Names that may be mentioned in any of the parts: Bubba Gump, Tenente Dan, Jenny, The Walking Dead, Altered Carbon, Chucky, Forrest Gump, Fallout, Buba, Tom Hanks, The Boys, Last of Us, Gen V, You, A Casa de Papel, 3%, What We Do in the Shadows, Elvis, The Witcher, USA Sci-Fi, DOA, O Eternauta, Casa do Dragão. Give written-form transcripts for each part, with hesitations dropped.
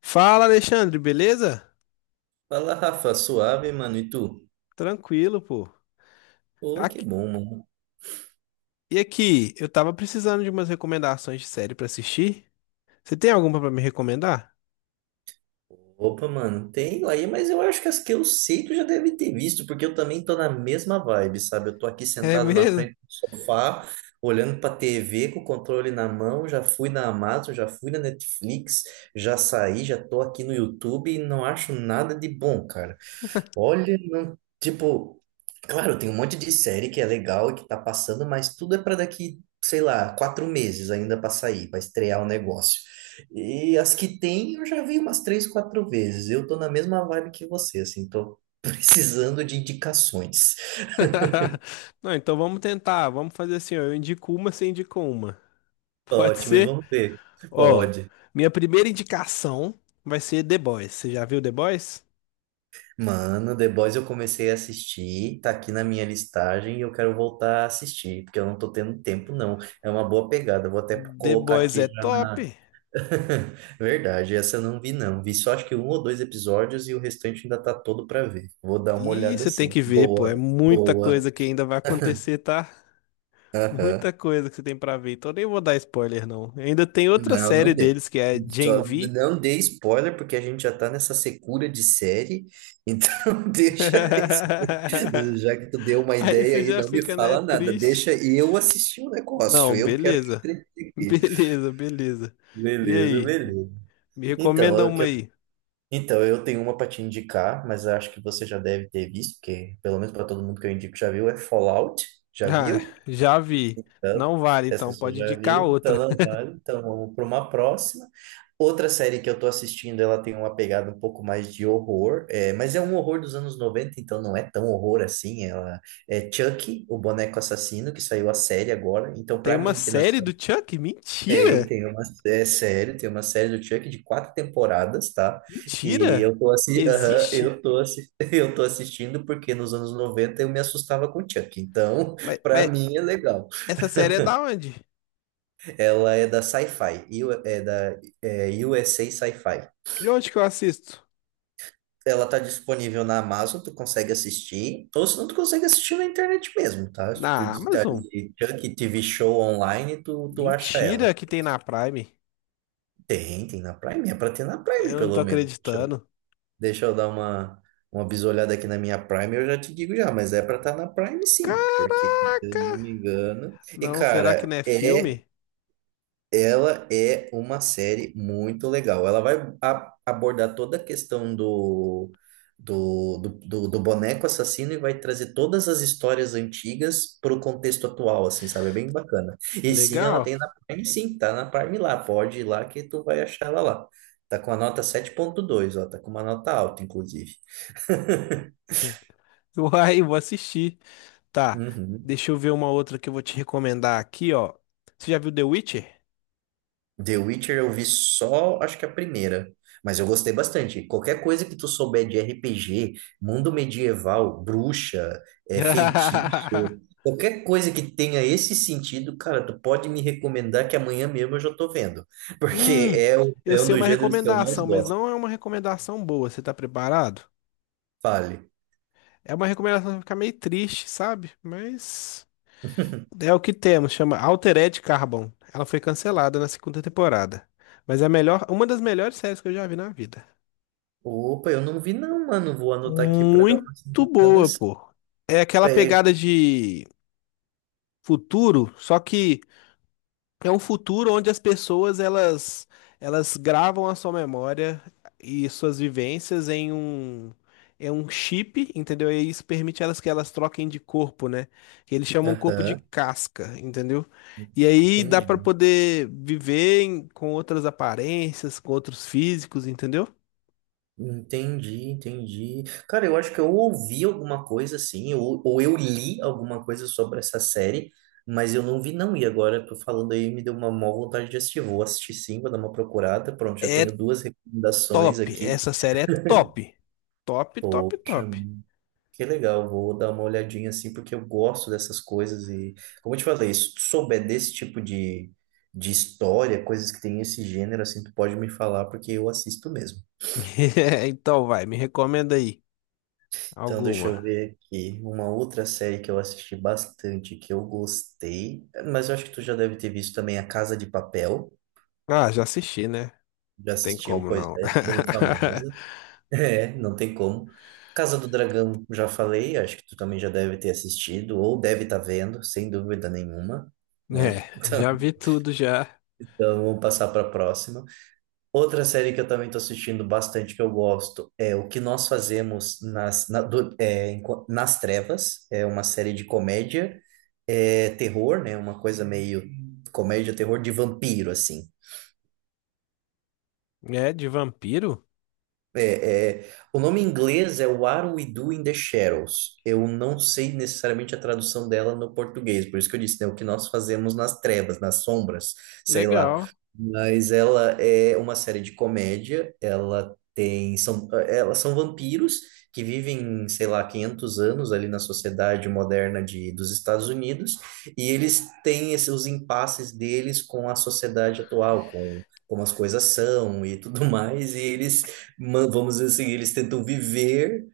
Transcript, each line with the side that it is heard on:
left: Fala, Alexandre, beleza?
right: Fala, Rafa, suave, mano, e tu?
left: Tranquilo, pô.
right: Ô, que
left: Aqui-
right: bom, mano.
left: e aqui, eu tava precisando de umas recomendações de série pra assistir. Você tem alguma pra me recomendar?
right: Opa, mano, tem aí, mas eu acho que as que eu sei tu já deve ter visto, porque eu também tô na mesma vibe, sabe? Eu tô aqui
left: É
right: sentado na
left: mesmo?
right: frente do sofá, olhando pra TV com o controle na mão, já fui na Amazon, já fui na Netflix, já saí, já tô aqui no YouTube e não acho nada de bom, cara. Olha, não, tipo, claro, tem um monte de série que é legal e que tá passando, mas tudo é pra daqui, sei lá, 4 meses ainda pra sair, pra estrear o negócio. E as que tem, eu já vi umas três, quatro vezes. Eu tô na mesma vibe que você, assim, tô precisando de indicações.
left: Não, então vamos tentar. Vamos fazer assim, ó, eu indico uma, você indica uma. Pode
right: Ótimo, e
left: ser?
right: vamos ver.
left: Ó,
right: Pode.
left: minha primeira indicação vai ser The Boys. Você já viu The Boys?
right: Mano, The Boys eu comecei a assistir, tá aqui na minha listagem e eu quero voltar a assistir, porque eu não tô tendo tempo, não. É uma boa pegada, eu vou até
left: The
right: colocar
left: Boys
right: aqui
left: é
right: já.
left: top.
right: Verdade, essa eu não vi não. Vi só acho que um ou dois episódios e o restante ainda tá todo pra ver. Vou dar uma
left: E
right: olhada
left: você tem
right: assim.
left: que ver, pô, é
right: Boa,
left: muita
right: boa.
left: coisa que ainda vai acontecer, tá?
right: Aham.
left: Muita coisa que você tem pra ver, então nem vou dar spoiler, não. Ainda tem outra
right: Não,
left: série
right: não dê.
left: deles que é Gen
right: Só
left: V.
right: não dê spoiler porque a gente já tá nessa secura de série. Então, deixa esse- já que tu deu uma
left: Aí
right: ideia
left: você
right: aí,
left: já
right: não me
left: fica, né,
right: fala nada.
left: triste.
right: Deixa eu assistir o negócio.
left: Não,
right: Eu quero me
left: beleza.
right: entreter aqui.
left: Beleza, beleza. E
right: Beleza,
left: aí?
right: beleza.
left: Me recomenda
right: Então,
left: uma aí.
right: Então, eu tenho uma para te indicar, mas eu acho que você já deve ter visto, porque pelo menos para todo mundo que eu indico já viu, é Fallout. Já
left: Ah,
right: viu?
left: já vi.
right: Então,
left: Não vale,
right: essa
left: então
right: pessoa
left: pode
right: já
left: indicar
right: viu, então
left: outra.
right: não vale. Então vamos para uma próxima. Outra série que eu tô assistindo, ela tem uma pegada um pouco mais de horror, é, mas é um horror dos anos 90, então não é tão horror assim. Ela é Chucky, o boneco assassino, que saiu a série agora. Então,
left: Tem
right: para
left: uma
right: mim, que nas
left: série do Chuck?
right: tem,
left: Mentira!
right: tem uma é série, tem uma série do Chuck de 4 temporadas, tá? E
left: Mentira!
right: eu tô assim, aham,
left: Existe?
right: eu tô assistindo porque nos anos 90 eu me assustava com o Chuck. Então,
left: Mas,
right: pra
left: mas
right: mim é legal.
left: essa série é da onde?
right: Ela é da Sci-Fi, e é da USA Sci-Fi.
left: De onde que eu assisto?
right: Ela tá disponível na Amazon, tu consegue assistir, ou se não, tu consegue assistir na internet mesmo, tá? Se tu
left: Na
right: digitar
left: Amazon?
right: ali Chuck TV Show online, tu acha ela.
left: Mentira que tem na Prime.
right: Tem na Prime, é pra ter na Prime,
left: Eu não tô
right: pelo menos.
left: acreditando.
right: Deixa eu dar uma bisolhada aqui na minha Prime, eu já te digo já, mas é pra estar na Prime sim, porque se eu não
left: Caraca!
right: me engano. E
left: Não, será que
right: cara,
left: não é filme?
right: ela é uma série muito legal. Ela vai abordar toda a questão do boneco assassino e vai trazer todas as histórias antigas para o contexto atual, assim, sabe? É bem bacana. E sim, ela
left: Legal.
right: tem na Prime, sim, tá na Prime lá. Pode ir lá que tu vai achar ela lá. Tá com a nota 7.2, ó, tá com uma nota alta, inclusive.
left: Uai, vou assistir. Tá,
right: Uhum.
left: deixa eu ver uma outra que eu vou te recomendar aqui, ó. Você já viu The Witcher?
right: The Witcher eu vi só, acho que a primeira. Mas eu gostei bastante. Qualquer coisa que tu souber de RPG, mundo medieval, bruxa, feitiço, qualquer coisa que tenha esse sentido, cara, tu pode me recomendar que amanhã mesmo eu já tô vendo. Porque
left: Hum, eu
right: é um
left: sei
right: dos
left: uma
right: gêneros que eu mais
left: recomendação, mas
right: gosto.
left: não é uma recomendação boa. Você tá preparado?
right: Fale.
left: É uma recomendação que fica meio triste, sabe? Mas é o que temos, chama Altered Carbon. Ela foi cancelada na segunda temporada. Mas é a melhor, uma das melhores séries que eu já vi na vida.
right: Opa, eu não vi não, mano. Vou anotar aqui pra dar uma
left: Muito
right: olhada.
left: boa, pô. É aquela pegada de futuro, só que é um futuro onde as pessoas elas gravam a sua memória e suas vivências em um chip, entendeu? E isso permite elas que elas troquem de corpo, né? Que eles chamam corpo de
right: Aham,
left: casca, entendeu? E aí dá pra
right: entendi.
left: poder viver com outras aparências, com outros físicos, entendeu?
right: Entendi, entendi. Cara, eu acho que eu ouvi alguma coisa assim, ou eu li alguma coisa sobre essa série, mas eu não vi não. E agora tô falando aí, me deu uma má vontade de assistir. Vou assistir sim, vou dar uma procurada. Pronto, já
left: É
right: tenho duas recomendações
left: top,
right: aqui.
left: essa série é top. Top, top,
right: Poxa,
left: top.
right: que legal. Vou dar uma olhadinha assim, porque eu gosto dessas coisas. E, como eu te falei, se tu souber desse tipo de história, coisas que tem esse gênero, assim, tu pode me falar, porque eu assisto mesmo.
left: Então vai, me recomenda aí
right: Então, deixa eu
left: alguma.
right: ver aqui. Uma outra série que eu assisti bastante, que eu gostei, mas eu acho que tu já deve ter visto também, A Casa de Papel.
left: Ah, já assisti, né?
right: Já
left: Tem
right: assistiu,
left: como
right: pois
left: não.
right: é, bem famosa. É, não tem como. Casa do Dragão, já falei, acho que tu também já deve ter assistido, ou deve estar vendo, sem dúvida nenhuma, né?
left: É, já vi tudo já.
right: Então, vamos passar para a próxima. Outra série que eu também estou assistindo bastante, que eu gosto, é O Que Nós Fazemos nas, na- do- é, enqu- nas Trevas. É uma série de comédia, terror, né? Uma coisa meio comédia, terror de vampiro, assim.
left: É, de vampiro?
right: É, o nome em inglês é What We Do in the Shadows. Eu não sei necessariamente a tradução dela no português, por isso que eu disse, né, o que nós fazemos nas trevas, nas sombras, sei lá.
left: Legal.
right: Mas ela é uma série de comédia, elas são vampiros que vivem, sei lá, 500 anos ali na sociedade moderna dos Estados Unidos, e eles têm esses, os impasses deles com a sociedade atual, com como as coisas são e tudo mais, e eles vamos dizer assim, eles tentam viver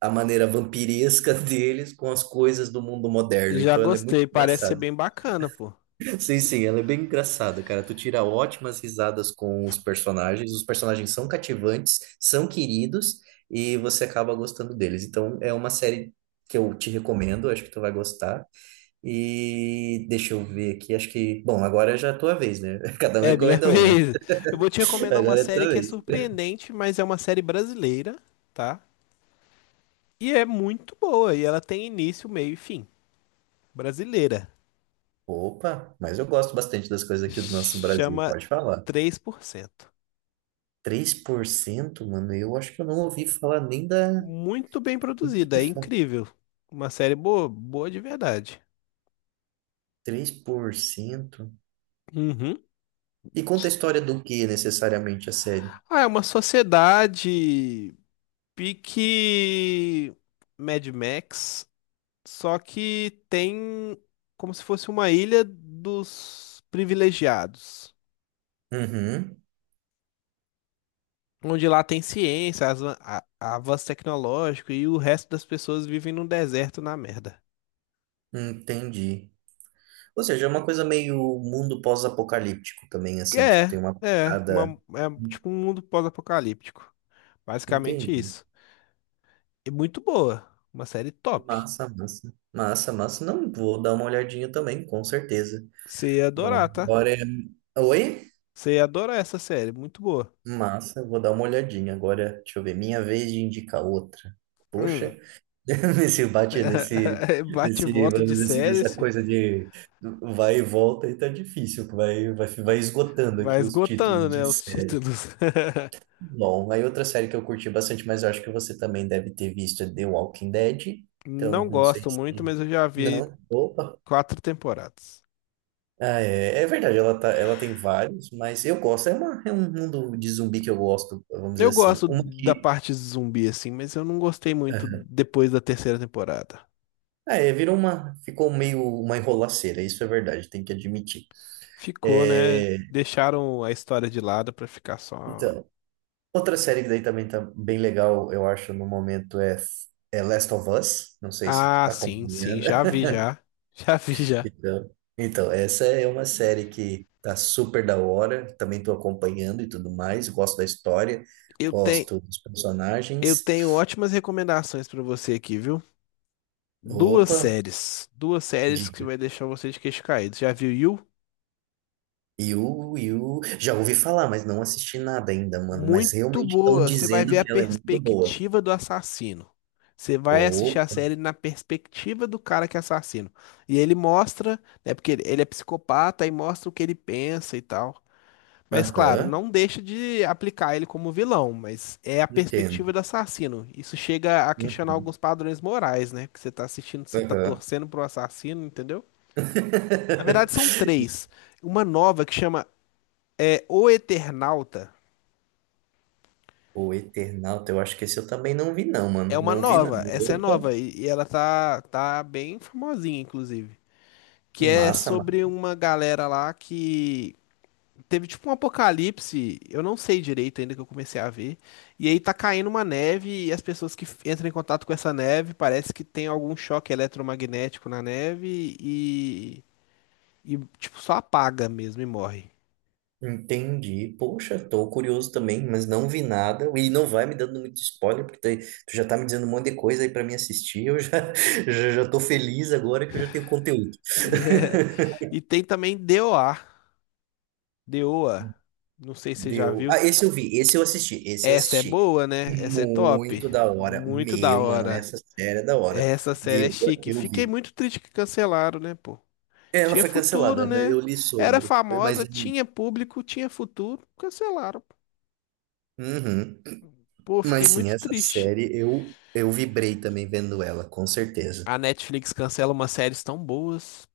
right: a maneira vampiresca deles com as coisas do mundo moderno.
left: Já
right: Então ela é muito
left: gostei, parece ser
right: engraçada.
left: bem bacana, pô.
right: Sim, sim, ela é bem engraçada, cara. Tu tira ótimas risadas com os personagens. Os personagens são cativantes, são queridos e você acaba gostando deles. Então é uma série que eu te recomendo, acho que tu vai gostar. E deixa eu ver aqui, acho que, bom, agora já é a tua vez, né? Cada um
left: É minha
right: recomenda uma.
left: vez. Eu vou te recomendar uma
right: Agora é a
left: série
right: tua
left: que é
right: vez.
left: surpreendente, mas é uma série brasileira, tá? E é muito boa, e ela tem início, meio e fim. Brasileira.
right: Opa, mas eu gosto bastante das coisas aqui do nosso Brasil,
left: Chama
right: pode falar.
left: 3%.
right: 3%, mano, eu acho que eu não ouvi falar nem da.
left: Muito bem
right: O que
left: produzida,
right: que
left: é
right: fa-
left: incrível. Uma série boa, boa de verdade.
right: 3%.
left: Uhum.
right: E conta a história do que necessariamente a série?
left: Ah, é uma sociedade pique Mad Max, só que tem como se fosse uma ilha dos privilegiados,
right: Uhum,
left: onde lá tem ciência, avanço tecnológico e o resto das pessoas vivem num deserto na merda.
right: entendi. Ou seja, é uma coisa meio mundo pós-apocalíptico também, assim, tipo,
left: É,
right: tem uma
left: é,
right: parada.
left: uma- é tipo um mundo pós-apocalíptico. Basicamente
right: Entendi.
left: isso. E muito boa, uma série top.
right: Massa, massa. Massa, massa. Não, vou dar uma olhadinha também, com certeza.
left: Você ia adorar,
right: Bom,
left: tá?
right: agora é. Oi?
left: Você ia adorar essa série, muito boa.
right: Massa, eu vou dar uma olhadinha agora. Deixa eu ver, minha vez de indicar outra.
left: Hum.
right: Poxa, nesse bate,
left: Bate e volta
right: vamos
left: de
right: dizer assim,
left: série,
right: nessa
left: esse.
right: coisa de vai e volta, e tá difícil, vai esgotando
left: Vai
right: aqui os títulos
left: esgotando,
right: de
left: né, os
right: série.
left: títulos.
right: Bom, aí outra série que eu curti bastante, mas eu acho que você também deve ter visto é The Walking Dead. Então,
left: Não
right: não sei
left: gosto
right: se.
left: muito, mas eu já vi
right: Não, opa.
left: quatro temporadas.
right: Ah, é verdade, ela tem vários, mas eu gosto. É um mundo de zumbi que eu gosto, vamos dizer
left: Eu
right: assim.
left: gosto
right: Uma
left: da
right: que.
left: parte zumbi, assim, mas eu não gostei muito depois da terceira temporada.
right: É, virou uma, ficou meio uma enrolaceira, isso é verdade, tem que admitir.
left: Ficou, né?
right: É,
left: Deixaram a história de lado pra ficar só.
right: então, outra série que daí também tá bem legal, eu acho, no momento é Last of Us, não sei se tu
left: Ah,
right: tá
left: sim, sim,
right: acompanhando.
left: já vi já. Já vi já.
right: Então, então, essa é uma série que tá super da hora, também tô acompanhando e tudo mais, gosto da história,
left: Eu tenho,
right: gosto dos
left: eu
right: personagens.
left: tenho ótimas recomendações pra você aqui, viu? Duas
right: Opa,
left: séries. Duas séries que
right: diga.
left: vai deixar você de queixo caído. Já viu You?
right: Já ouvi falar, mas não assisti nada ainda, mano. Mas
left: Muito
right: realmente estão
left: boa. Você vai ver
right: dizendo
left: a
right: que ela é muito boa.
left: perspectiva do assassino. Você vai assistir a
right: Ou,
left: série na perspectiva do cara que é assassino. E ele mostra, né? Porque ele é psicopata e mostra o que ele pensa e tal. Mas claro,
right: aham,
left: não deixa de aplicar ele como vilão, mas é a perspectiva do
right: entendo.
left: assassino. Isso chega a questionar
right: Uhum,
left: alguns padrões morais, né? Porque você tá assistindo, você tá
right: aham.
left: torcendo pro assassino, entendeu? Na verdade, são três. Uma nova que chama O Eternauta.
right: O Eternauta, eu acho que esse eu também não vi, não,
left: É
right: mano.
left: uma
right: Não vi, não.
left: nova, essa é nova
right: Opa,
left: e ela tá bem famosinha, inclusive. Que é
right: massa, mano.
left: sobre uma galera lá que teve tipo um apocalipse, eu não sei direito ainda que eu comecei a ver. E aí tá caindo uma neve e as pessoas que entram em contato com essa neve parece que tem algum choque eletromagnético na neve e tipo só apaga mesmo e morre.
right: Entendi. Poxa, tô curioso também, mas não vi nada. E não vai me dando muito spoiler, porque tu já tá me dizendo um monte de coisa aí pra mim assistir. Eu já, já tô feliz agora que eu já tenho conteúdo.
left: E, é- e tem também DOA, DOA, não sei se você já
right: Deu. Ah,
left: viu.
right: esse eu vi, esse eu assisti, esse eu
left: Essa é
right: assisti.
left: boa, né?
right: Uhum.
left: Essa é top.
right: Muito da hora.
left: Muito da
right: Meu, mano,
left: hora.
right: essa série é da hora.
left: Essa série é
right: Deu,
left: chique.
right: eu
left: Fiquei
right: vi.
left: muito triste que cancelaram, né, pô?
right: Ela
left: Tinha
right: foi
left: futuro,
right: cancelada, né?
left: né?
right: Eu li
left: Era
right: sobre. Mas,
left: famosa, tinha público, tinha futuro. Cancelaram.
right: uhum.
left: Pô, fiquei
right: Mas sim,
left: muito
right: essa
left: triste.
right: série eu vibrei também vendo ela, com certeza.
left: A Netflix cancela umas séries tão boas.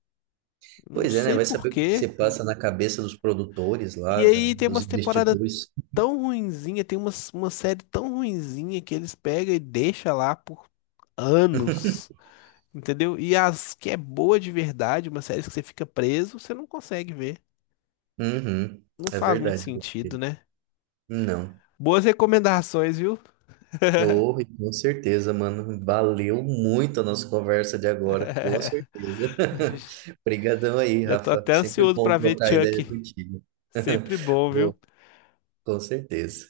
left: Não
right: Pois é, né?
left: sei
right: Vai
left: por
right: saber o que
left: quê.
right: você passa na cabeça dos produtores
left: E
right: lá,
left: aí tem
right: dos
left: umas temporadas
right: investidores.
left: tão ruinzinha, uma série tão ruinzinha que eles pegam e deixam lá por anos. Entendeu? E as que é boa de verdade, uma série que você fica preso, você não consegue ver.
right: Uhum.
left: Não
right: É
left: faz muito
right: verdade, meu
left: sentido,
right: querido.
left: né?
right: Não.
left: Boas recomendações, viu?
right: Oh, e com certeza, mano. Valeu muito a nossa conversa de agora, com certeza. Obrigadão aí,
left: Já tô
right: Rafa.
left: até
right: Sempre
left: ansioso
right: bom
left: pra ver
right: trocar ideia
left: Chuck.
right: contigo.
left: Sempre bom,
right: Boa,
left: viu?
right: com certeza.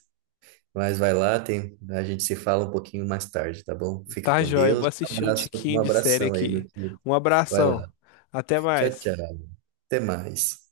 right: Mas vai lá, tem, a gente se fala um pouquinho mais tarde, tá bom? Fica
left: Tá
right: com
left: joia, vou
right: Deus. Um
left: assistir um
right: abraço, um
left: tiquinho de série
right: abração aí, meu
left: aqui.
right: querido.
left: Um
right: Vai lá.
left: abração. Até
right: Tchau,
left: mais.
right: tchau. Até mais.